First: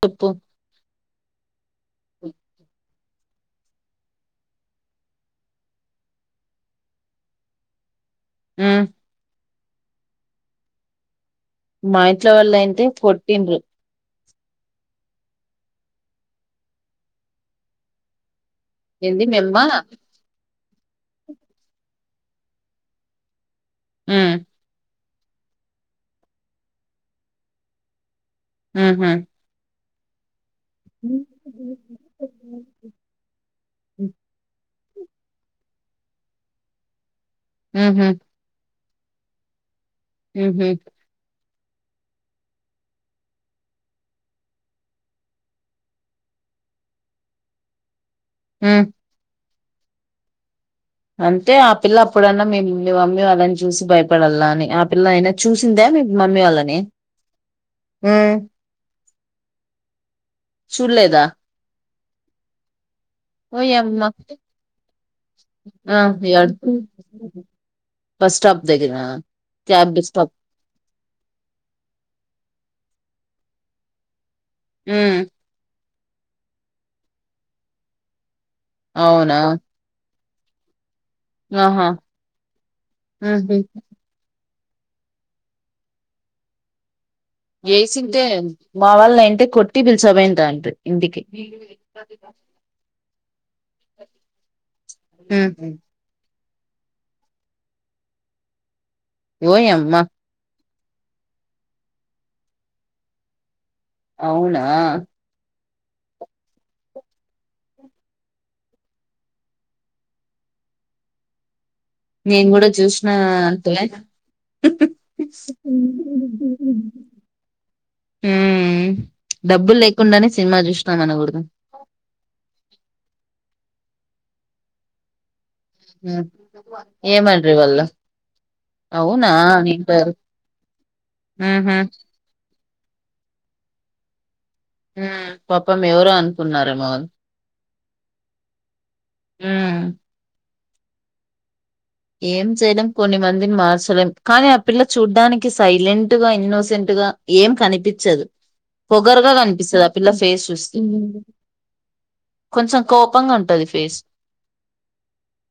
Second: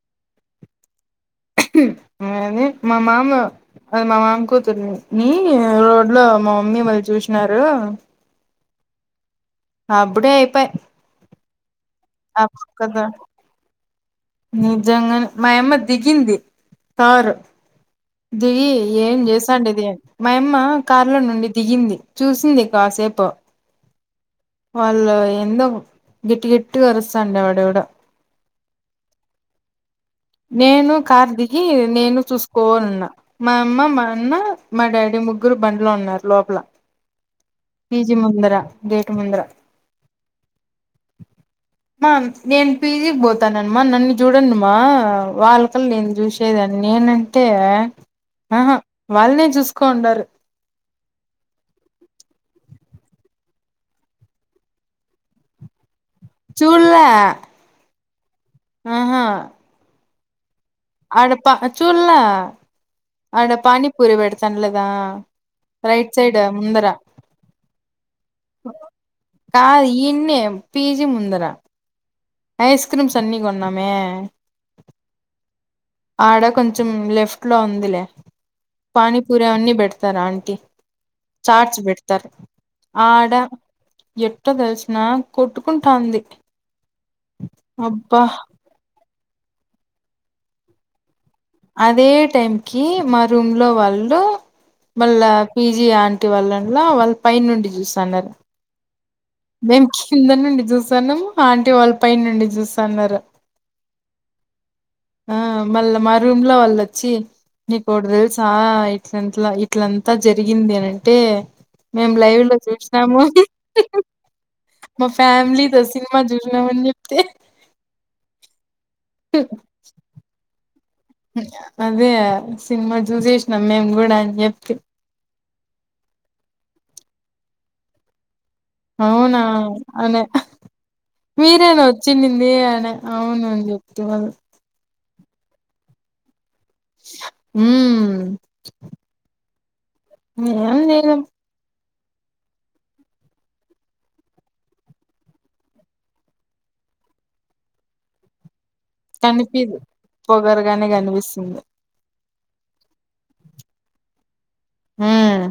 పప్పు అదే మా మామ అది మా మాం కూతుర్ని హు రోడ్ లో మా మమ్మీ వాళ్ళు చూసినారు హు అప్పుడే ఐపై మా ఇంట్లో వాళ్ళ నైతే కొట్టిండ్రు నిజంగానే మాయమ్మ దిగింది కార్ దిగి ఏం ఏంది మేమ్మ చేసాండిది మాయమ్మ కార్ల నుండి దిగింది చూసింది కాసేపు హు అళ్ళో ఎందో గట్టిగట్టిగరుస్తాడే వాడెవడో అహ నేను కార్ దిగి నేను చూసుకోవాలన్నా మా అమ్మ మా అన్న మా డాడీ ముగ్గురు బండ్లో ఉన్నారు లోపల ఉహు పీజీ ముందర గేట్ ముందర ఉహు మా నేను పీజీకి పోతాననమ్మ నన్ను చూడండిమా వాళ్ళకేల్ ఏందీ చూసేదాన్ని నేనంటే ఆహ ఉమ్ వాళ్ళనే చూస్ కొండరు అంతే ఆ పిల్ల అప్పుడన్నా మేము మీ మమ్మీ అళ్ళని చూసి భయపడాళ్ళ అని ఆ పిల్ల అయినా చూసింద మీ మమ్మీ వాళ్ళని చూడలే హుమ్ అ పా చూళ్ళ అడా ఓయమ్మ పానిపూరి పెడతనలదా ఆ రైట్ సైడ్ ఎడ ముందరా బస్ స్టాప్ దగ్గర కాదు క్యాబ్ స్టాప్ ఈన్నే పీజీ ముందరా ఐస్ క్రీమ్స్ అన్నీ కొన్నామే ఉమ్ ఆడ కొంచెం లెఫ్ట్ లో ఉందిలే అవునా పానీపూరి అన్ని పెడతారా అ చాట్స్ ఆహా పెడతారు ఆడా ఉహు ఎట్ ఏట్టో తెలిసిన కొట్టుకుంటాంది అబ్బా వేసింటే మా వాళ్ళ ఏయింటే కొట్టి పిలుచమయింది తాండ్రి ఇంటికి అదే టైం కి మా రూమ్ లో వాళ్ళు వాళ్ళ పీజీ ఆంటి వాళ్ళలో వాళ్ళ పై నుండి చూస్తన్నారు మేము ఓయమ్మ కింద నుండి చూసాన్నాము ఆంటీ వాళ్ళు పై నుండి చూస్తాన్నారు అవునా మళ్ళా మా రూమ్ లో వాళ్ళు వచ్చి నీకు ఒకటి తెలుసా ఇలంతలా ఇట్లంతా జరిగింది అనంటే మేము లైవ్ నేను లో కూడా చూసిన చూసినాము అంటే మా ఫ్యామిలీ తో సినిమా చూస్తున్నామని ఉమ్ చెప్తే డబ్బులు లేకుండానే సినిమా చూసినాం అనకూడదు అదే సినిమా చూసి ఎ నమ్మామ్ కూడా ఆయన చెప్తే హమ్ ఏమ్అన్రి వాళ్ళు అవునా అనే ఉహు మీరేనా వచ్చి నింది ఆయన అవును అని చెప్తు వాళ్ళు ఉమ్ పాపం ఎవరో అనుకున్నారేమో వాళ్ళు ఉమ్ ఆమ్ ఎమ్ లేదు ఏం చేయలేం కొన్ని మందిని మార్చలేం కానీ ఆ పిల్ల చూడ్డానికి సైలెంట్ గా ఇన్నోసెంట్ ఇలా ఏం కనిపించదు పొగరుగా కనిపిదు కనిపిస్తది ఆ పిల్ల ఫేస్ చూస్తే పొగరుగానే కనిపిస్తుంది కొంచెం కోపంగా ఉంటది ఫేస్ హమ్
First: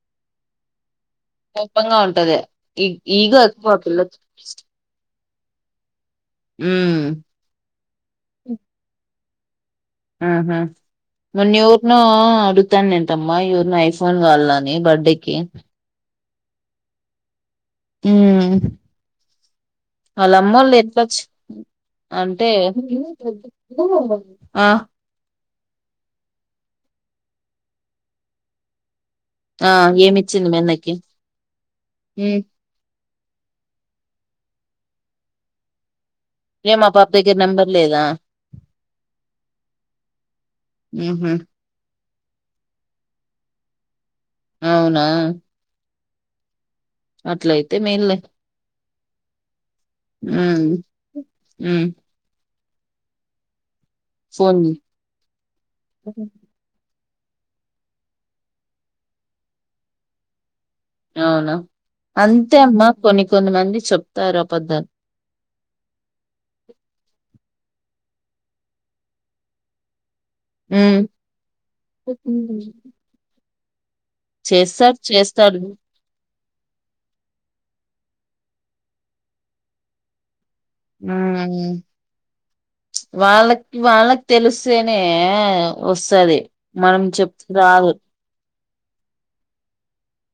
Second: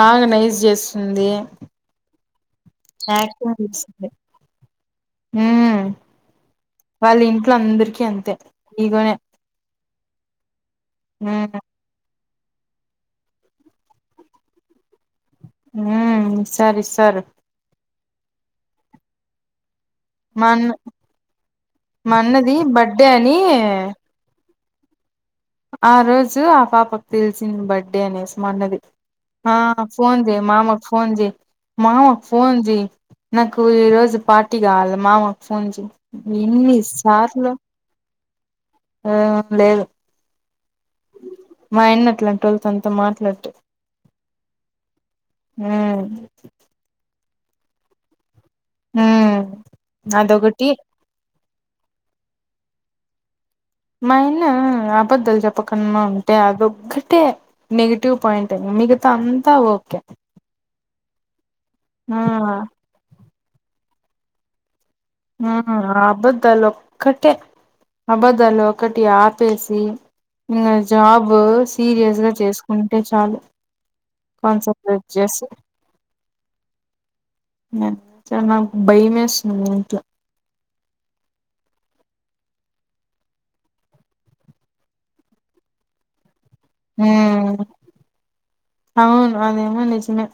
బాగా నైస్ చే కోప్పంగా ఉంటది ఈ ఈగో యాక్టింగ్ ఎక్కువ ఆ చేస్తుంది పిల్లకి ఉమ్ ఉమ్ వాళ్ళ ఇంట్లో అందరికిీ అంతే ఇగోనే ఉహుమ్ మొన్న ఎవరినో అడుతాను ఏంటమ్మా ఎవరెన్ని ఐఫోన్ కావలని బర్త్డేకిి సరి సారే అమ్ వాళ్ళ మా అమ్మ అన్న వాళ్ళు ఎటొచ్చ మా అంతే అన్నది బర్త్డే అని ఆ ఆ రోజు ఆ పాపకు తెలిసింది బర్త్డే అనేసి మా అన్నది ఆ ఫోన్ చేయి ఏమిచ్చింది మామకు మెన్నకి ఫోన్ చేయి మామకు ఉమ్ ఫోన్ చేయి నాకు ఈ రోజు పార్టీ కావాలి మామకు ఫోన్ చేయి ఏ మా పాప దగ్గర ఎన్నిసార్ లో నెంబర్ లేదా ఆమ్ లేదు ఉహు మా ఆయనకి ఇట్లాటి వాళ్ళుతో తనతో మాట్లాడు అవునా ఉమ్ అట్లయితే మెయిన్లే ఉమ్ అది ఒకటి అమ్ మా యిన ఫోన్ అబద్ధాలు చెప్పకున మా ఓకే అంటే అదొక అంటే నెగిటివ్ పాయింట్ ఏ మిగతా అంతా ఓకే అవునా ఆ అంతే అమ్మా కొన్ని కొన్ని మంది చెప్తారు అబద్ధాలు అబద్దాలు ఒక్కటే అబద్దాలు ఒకటి ఆపేసి ఇంగా హ్మ్. జాబ్ సీరియస్ గా చేసుకుంటే చాలు చేస్తారు కాన్సన్ట్రేట్ చేసి చేస్తాడు నిజంగా భయమేస్తుంది ఇంట్లో హ్మ్మ్ వాళ్ళకి వాళ్ళకి తెలిస్తేనే వస్తాది మనం చోప్తే ఉమ్ రాదు అవును అదేమో నిజమే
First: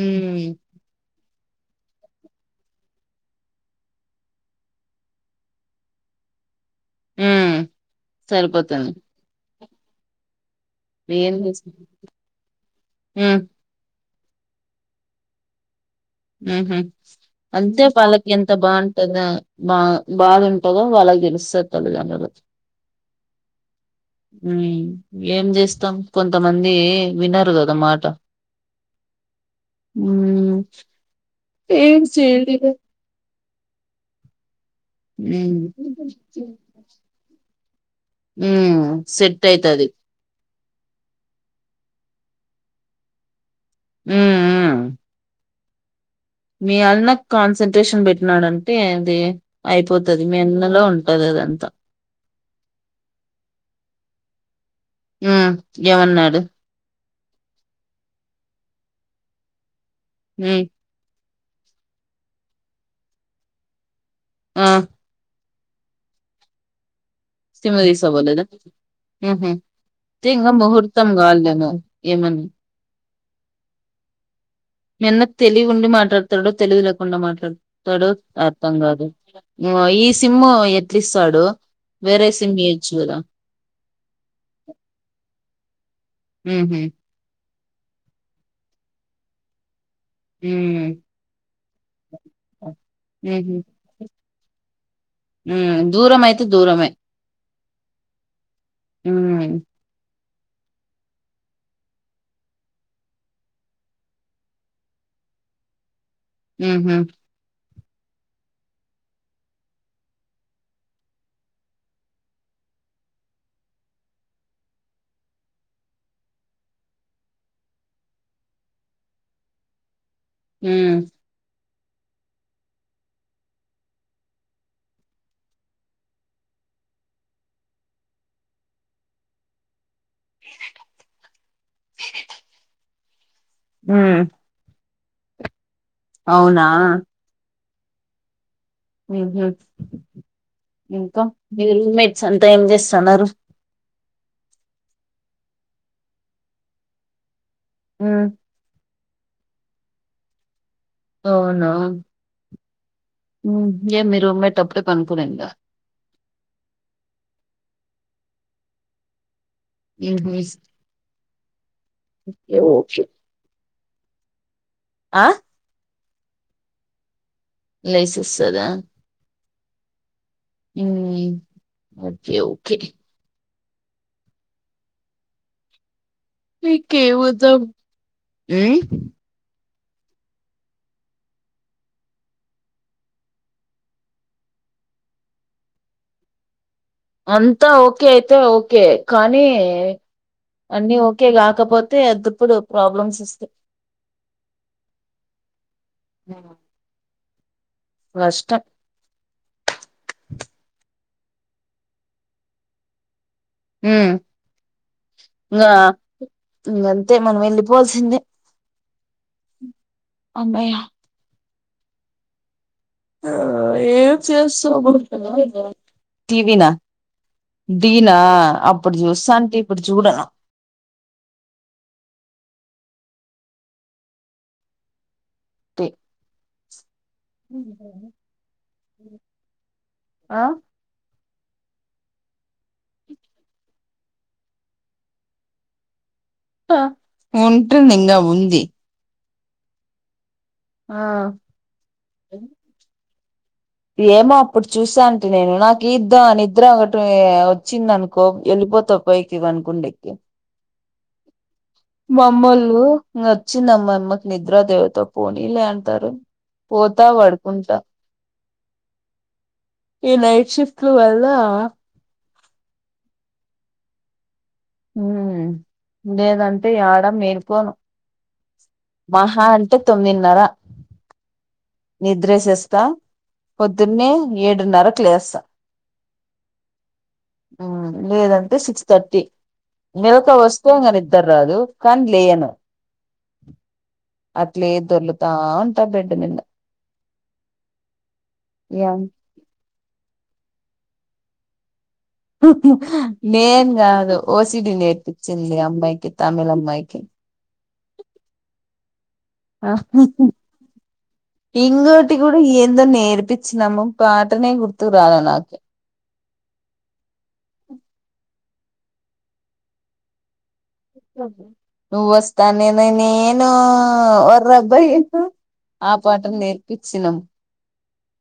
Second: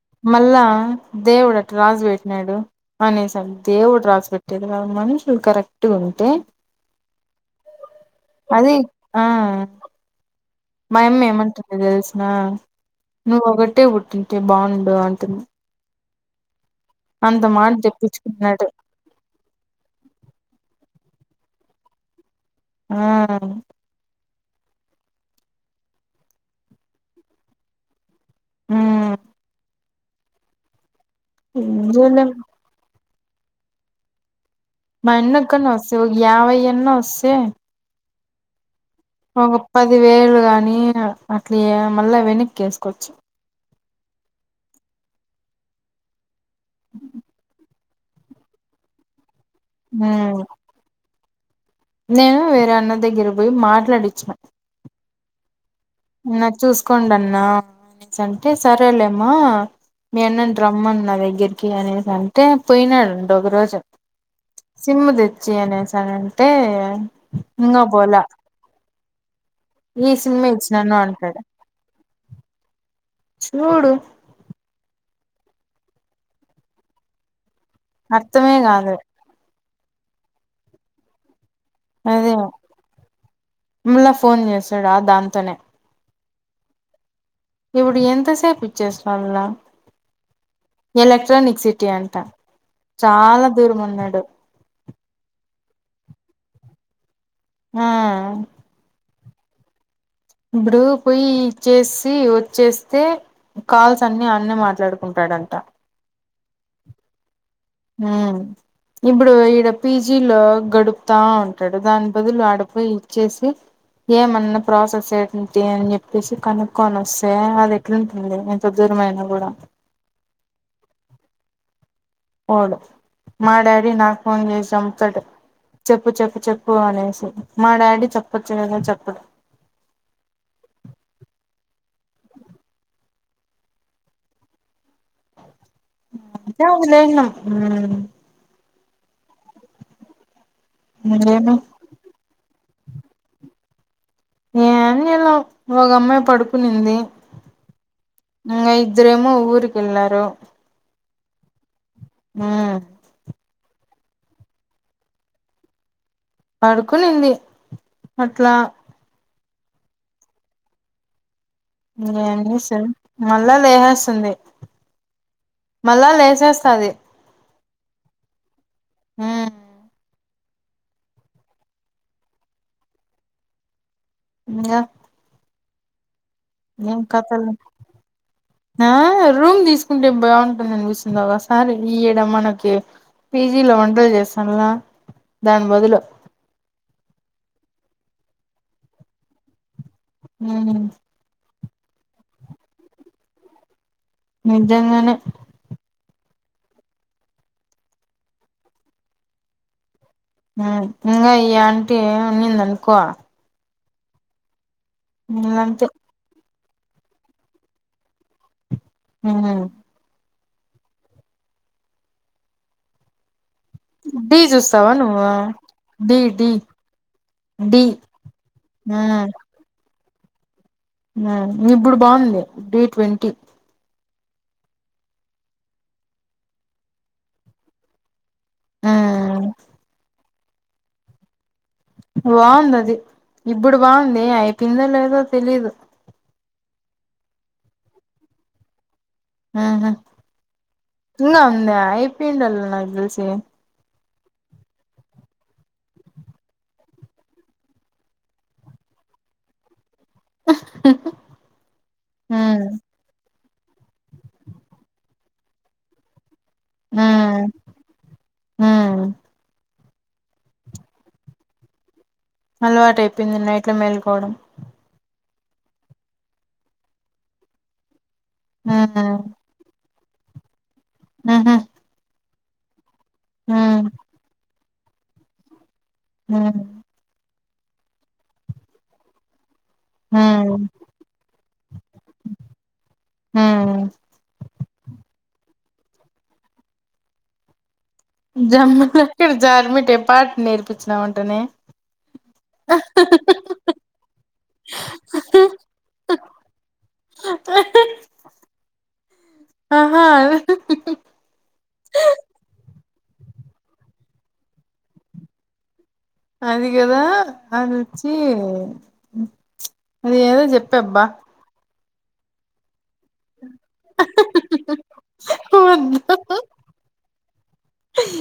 ఉమ్ మళ్ళా దేవుడు అట్టా రాసి పెట్టినాడు అనేస దేవుడు రాసి పెట్టేది కాదు మనుషులు కరెక్ట్గా ఉంట టే అది సరిపోతుంది ఆ మాయమ్మ ఏం చేస్త ఏముంటుంది తెలసున ఉమ్ నువ్వు ఒకటే పుట్టి అంటే బాగుండు అంటుంది హ్మ్మ్ అంత మాట అంతే పలకి ఎంత తెప్పించుకున్నాడు బాగుంటదో బా బాధ ఉంటందో వాళ్లకి తెలుస్తది తల్లిదండ్రులకి హ్మ్మ్ ఏం చేస్తాం కొంతమంది వినరు కదా మాట హ్మ్మ్ హ్మ్మ్ ఏం సేడిగా మా అన్నా ఉమ్ కన్నా వస్తే యావైయ్యన్నా వాసే హ్మ్మ్ ఒక పది వేలు గాని అట్లా మళ్ళా వెనక్కి ఎసుకోవచ్చు హ్మ్మ్ హ్మ్మ్ మీ అన్నా కాన్సన్ంట్రేషన్ పెట్టినాడంటే అది అయిపోతుది మీ ఉమ్ అన్నా లో ఉం పది అదంతా నేను వేరే అన్నా దగ్గర పోయి మాట్లాడిచ్చిన హ్మ్మ్ అన్న చూసుకోండి అన్నా అనే అంటే సరేలేమ్మా మీ అన్నా ని ఉమ్ రమ్మను నా దగ్గరికి అనేసి అంటే పోయినాడు అంటా ఒక రోజు ఆ సిమ్ము తెచ్చి అనేసానంటే సిం ఇంగా తీసా పోలా పోలేదా హ్మ్మ్ ఈ తే సిమ్మే ఇంకా ఇచ్చినాను ముహూర్తం అంటాడు గాలేను ఏమని చూడు మీ అన్న తెలివి ఉండి మాట్లాడతాడో తెలివి లేకుండా మాట్లాడతాడో అర్థం కాదు ఈ సిమ్ ఎట్లిస్తాడు వేరే అదే సిమ్ ఇయొచ్చు కదా మళ్లా ఫోన్ చేసాడు దాంతోనే హ్మ్మ్ ఇప్పుడు ఎంత సేపు ఇచ్చేసి రావాలా ఉమ్ ఎలక్ట్రానిక్ సిటీ అంటా చాలా దూరం ఉన్నాడు ఊ దూరం అయితే దూరమే ఆ హ్మ్మ్ ఇబ్బుడు పోయి ఇచ్చేసి వచ్చేస్తే కాల్స్ అన్ని అన్నా మాట్లాడుకుంటాడంట హ్మ్మ్ హ్మ్మ్ హ్మ్మ్ ఇప్పుడు ఈడి పీజీ లో గడుపుతా ఉంటాడు దాని బదులు ఆడపోయి ఇచ్చేసి ఏమన్నా ప్రాసెస్ ఏంటి అని చెప్పేసి కనుక్కొని వస్సే అది ఎట్లుంటుంది ఎంత దే మా అన్నా గూడా హ్మ్మ్ అవును మా డాడీ నాకు ఫోన్ చేసి సంపుతడు చెప్పు చెప్పు చెప్పు అనేసి మా డాడీ చెప్పచ్చుగదా చెప్పడు వేరే డబ్బుందా వేరే డబ్బు ఊ ఆ జాబు లేదు నాకు ఊ ఏం లేద్ ఇంకా ఇంగేమి మీ రూమ్మేట్స్ అంతా ఏం చేస్తున్నారు ఏం జేయలో ఒక అమ్మాయి పడుకునింది ఇంకా ఇద్దరేమో ఊరుకి ఎలారు అవునా ఆ ఊ ఏ మీ రూమ్ మెట్ అప్పుడే పడుకోనిందా పడుకునింది అట్లా ఏం మిస్డ్ ఇంగేమ్ జేసం మళ్ళా లేహేస్తుంది అ మళ్ళా లేచేస్తది లేసెస్తదా ఈ ఓకే ఓకే ఇంగా ఏం కథలు నీకేమద్దాం హ్మ్. ఆ రూమ్ తీస్ అంటే బాగుంటుంద అనిపిస్తుంది ఒకసారి ఈ ఏడ మనకి పీజీలో వంటలు చేస్తాను ల దాని బదులు అంతా ఓకే అయితే ఓకే కానీ మ్ అన్ని ఓకే కా కాకపోతే అద్దప్పుడు ప్రాబ్లమ్స్ వస్తాయి నిజంగానే ఆ వష్టం ఊ ఇంకా ఈ ఆంటీ ఏం ఉన్నింది అనుకో ఊ ఇంగో ఇంగంతే ఇంగంతే మనం వెళ్ళిపోల్సిందే ఊ అమ్మయా ఆ ఏం డీ చేస్తాం చూస్తావా నువ్వు అంతలానా డీ డీ టీవినా డీ దీనా అప్పుడు చూస్తాంటి ఇప్పుడు చూడను ఆ ఇప్పుడు బాగుంది డి ట్వంటీ టి ఉమ్ ఆ బాగుంది అది ఇప్పుడు బాగుంది అయపిల్లలేదో తెలీదు ఉంటుంది ఇంకా ఉంది ఆహా ఆ ఇంకా ఉంద ఐపీండాల నాక్ తెలిసి ఏమో అప్పుడు చూస్థా ఉంటీ నేను నాకు ఈద్ద నిద్ర ఒకటి వచ్చిందనుకో వెళ్ళిపో ఉత్త పైకి వాని కుండెక్కి ఉమ్ మామ్మోలు ఇంగత్ వచ్చిందమ్మ మామ్మమ్మకి నిద్రా దేవత పోనీ లే అంటరు పోతా వడుకుంటా ఉమ్ ఈ నైట్ షిఫ్ట్లు వెళ్ళావా అలవాటు అయిపోయింది నైట్ల మేలుకోవడం ఊ లేదంటే ఏడ మేలుకోను ఉమ్ మహా అంటే తొమ్మిదిన్నర ఉహు నిద్రేసేస్తా ఉమ్ పొద్దున్న ఏడున్నరకి లేస్తా హ్మ్ హు లేదంటే సిక్స్ థర్టీ ఉమ్ మెలకువొస్తే ఇంగ నిద్దర్ రాదు కానీ లేయను ఉమ్ అట్లే దొర్లుతా ఉంటా బెడ్డు మీదా ఏం జమ్మలకడి జార్మిటాయా పాట నేర్పించినావంటనే హ్ హ్ నేన్ కాదు ఓసిడి నేర్పించింది అమ్మాయికి తమిళమ్మాయికి ఆహా హ్ అహహ ఇంగోటి కూడా ఎందో నేర్ ర్పిచినాము పాటనే గుర్తురాలే నాకు అది కదా అది వచ్చి అది ఏదో చెప్ నువ్వొస్తా నేన్ నేను వోర్రబ్బయా ఆ పాట నేర్పించినం ఆహ్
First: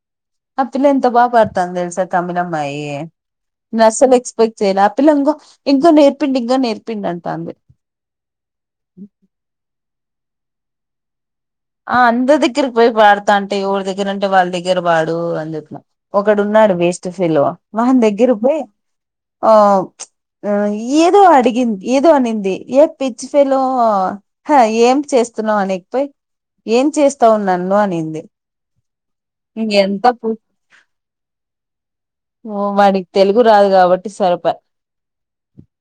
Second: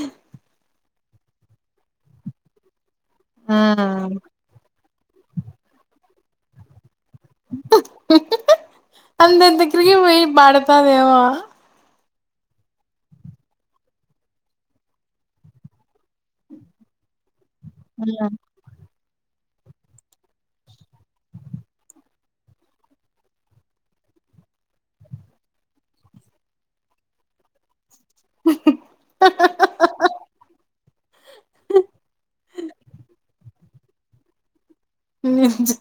ఆ పిల్ల ఎంత బాగా పాడుతాంది తెలిసా తమిళమ్మాయి అసలు ఉమ్ ఎక్స్పెక్ట్ చేయలే ఆపిల్ల ఇంగో ఇంకా నేర్పియ్యండి ఇంకా నేర్పియ్యండి అంత అంత క్రియావోయి పాడతాదేమో ఆ అందరి దగ్గరకి పోయి పాడతా అంటే ఎవరి దగ్గర అంటే వాళ్ళ దగ్గర పాడు అని చెప్పినా ఒకడు ఉన్నాడు వే వేస్ట్ ఫెల్లో వాన్ దగ్గరకూ పోయి ఓ ఆ ఏదో అడిగింది ఏదో అనింది ఏ పిచ్చి ఫెల్లో హ ఏం చేస్ చేస్తున్నావు అనేకపోయి ఏం చేస్తావ్ నన్ను అనింది ఎంత పూ ఓ వాడికి తెలుగు రాదు కాబట్టి సరిపాయే నిజంగా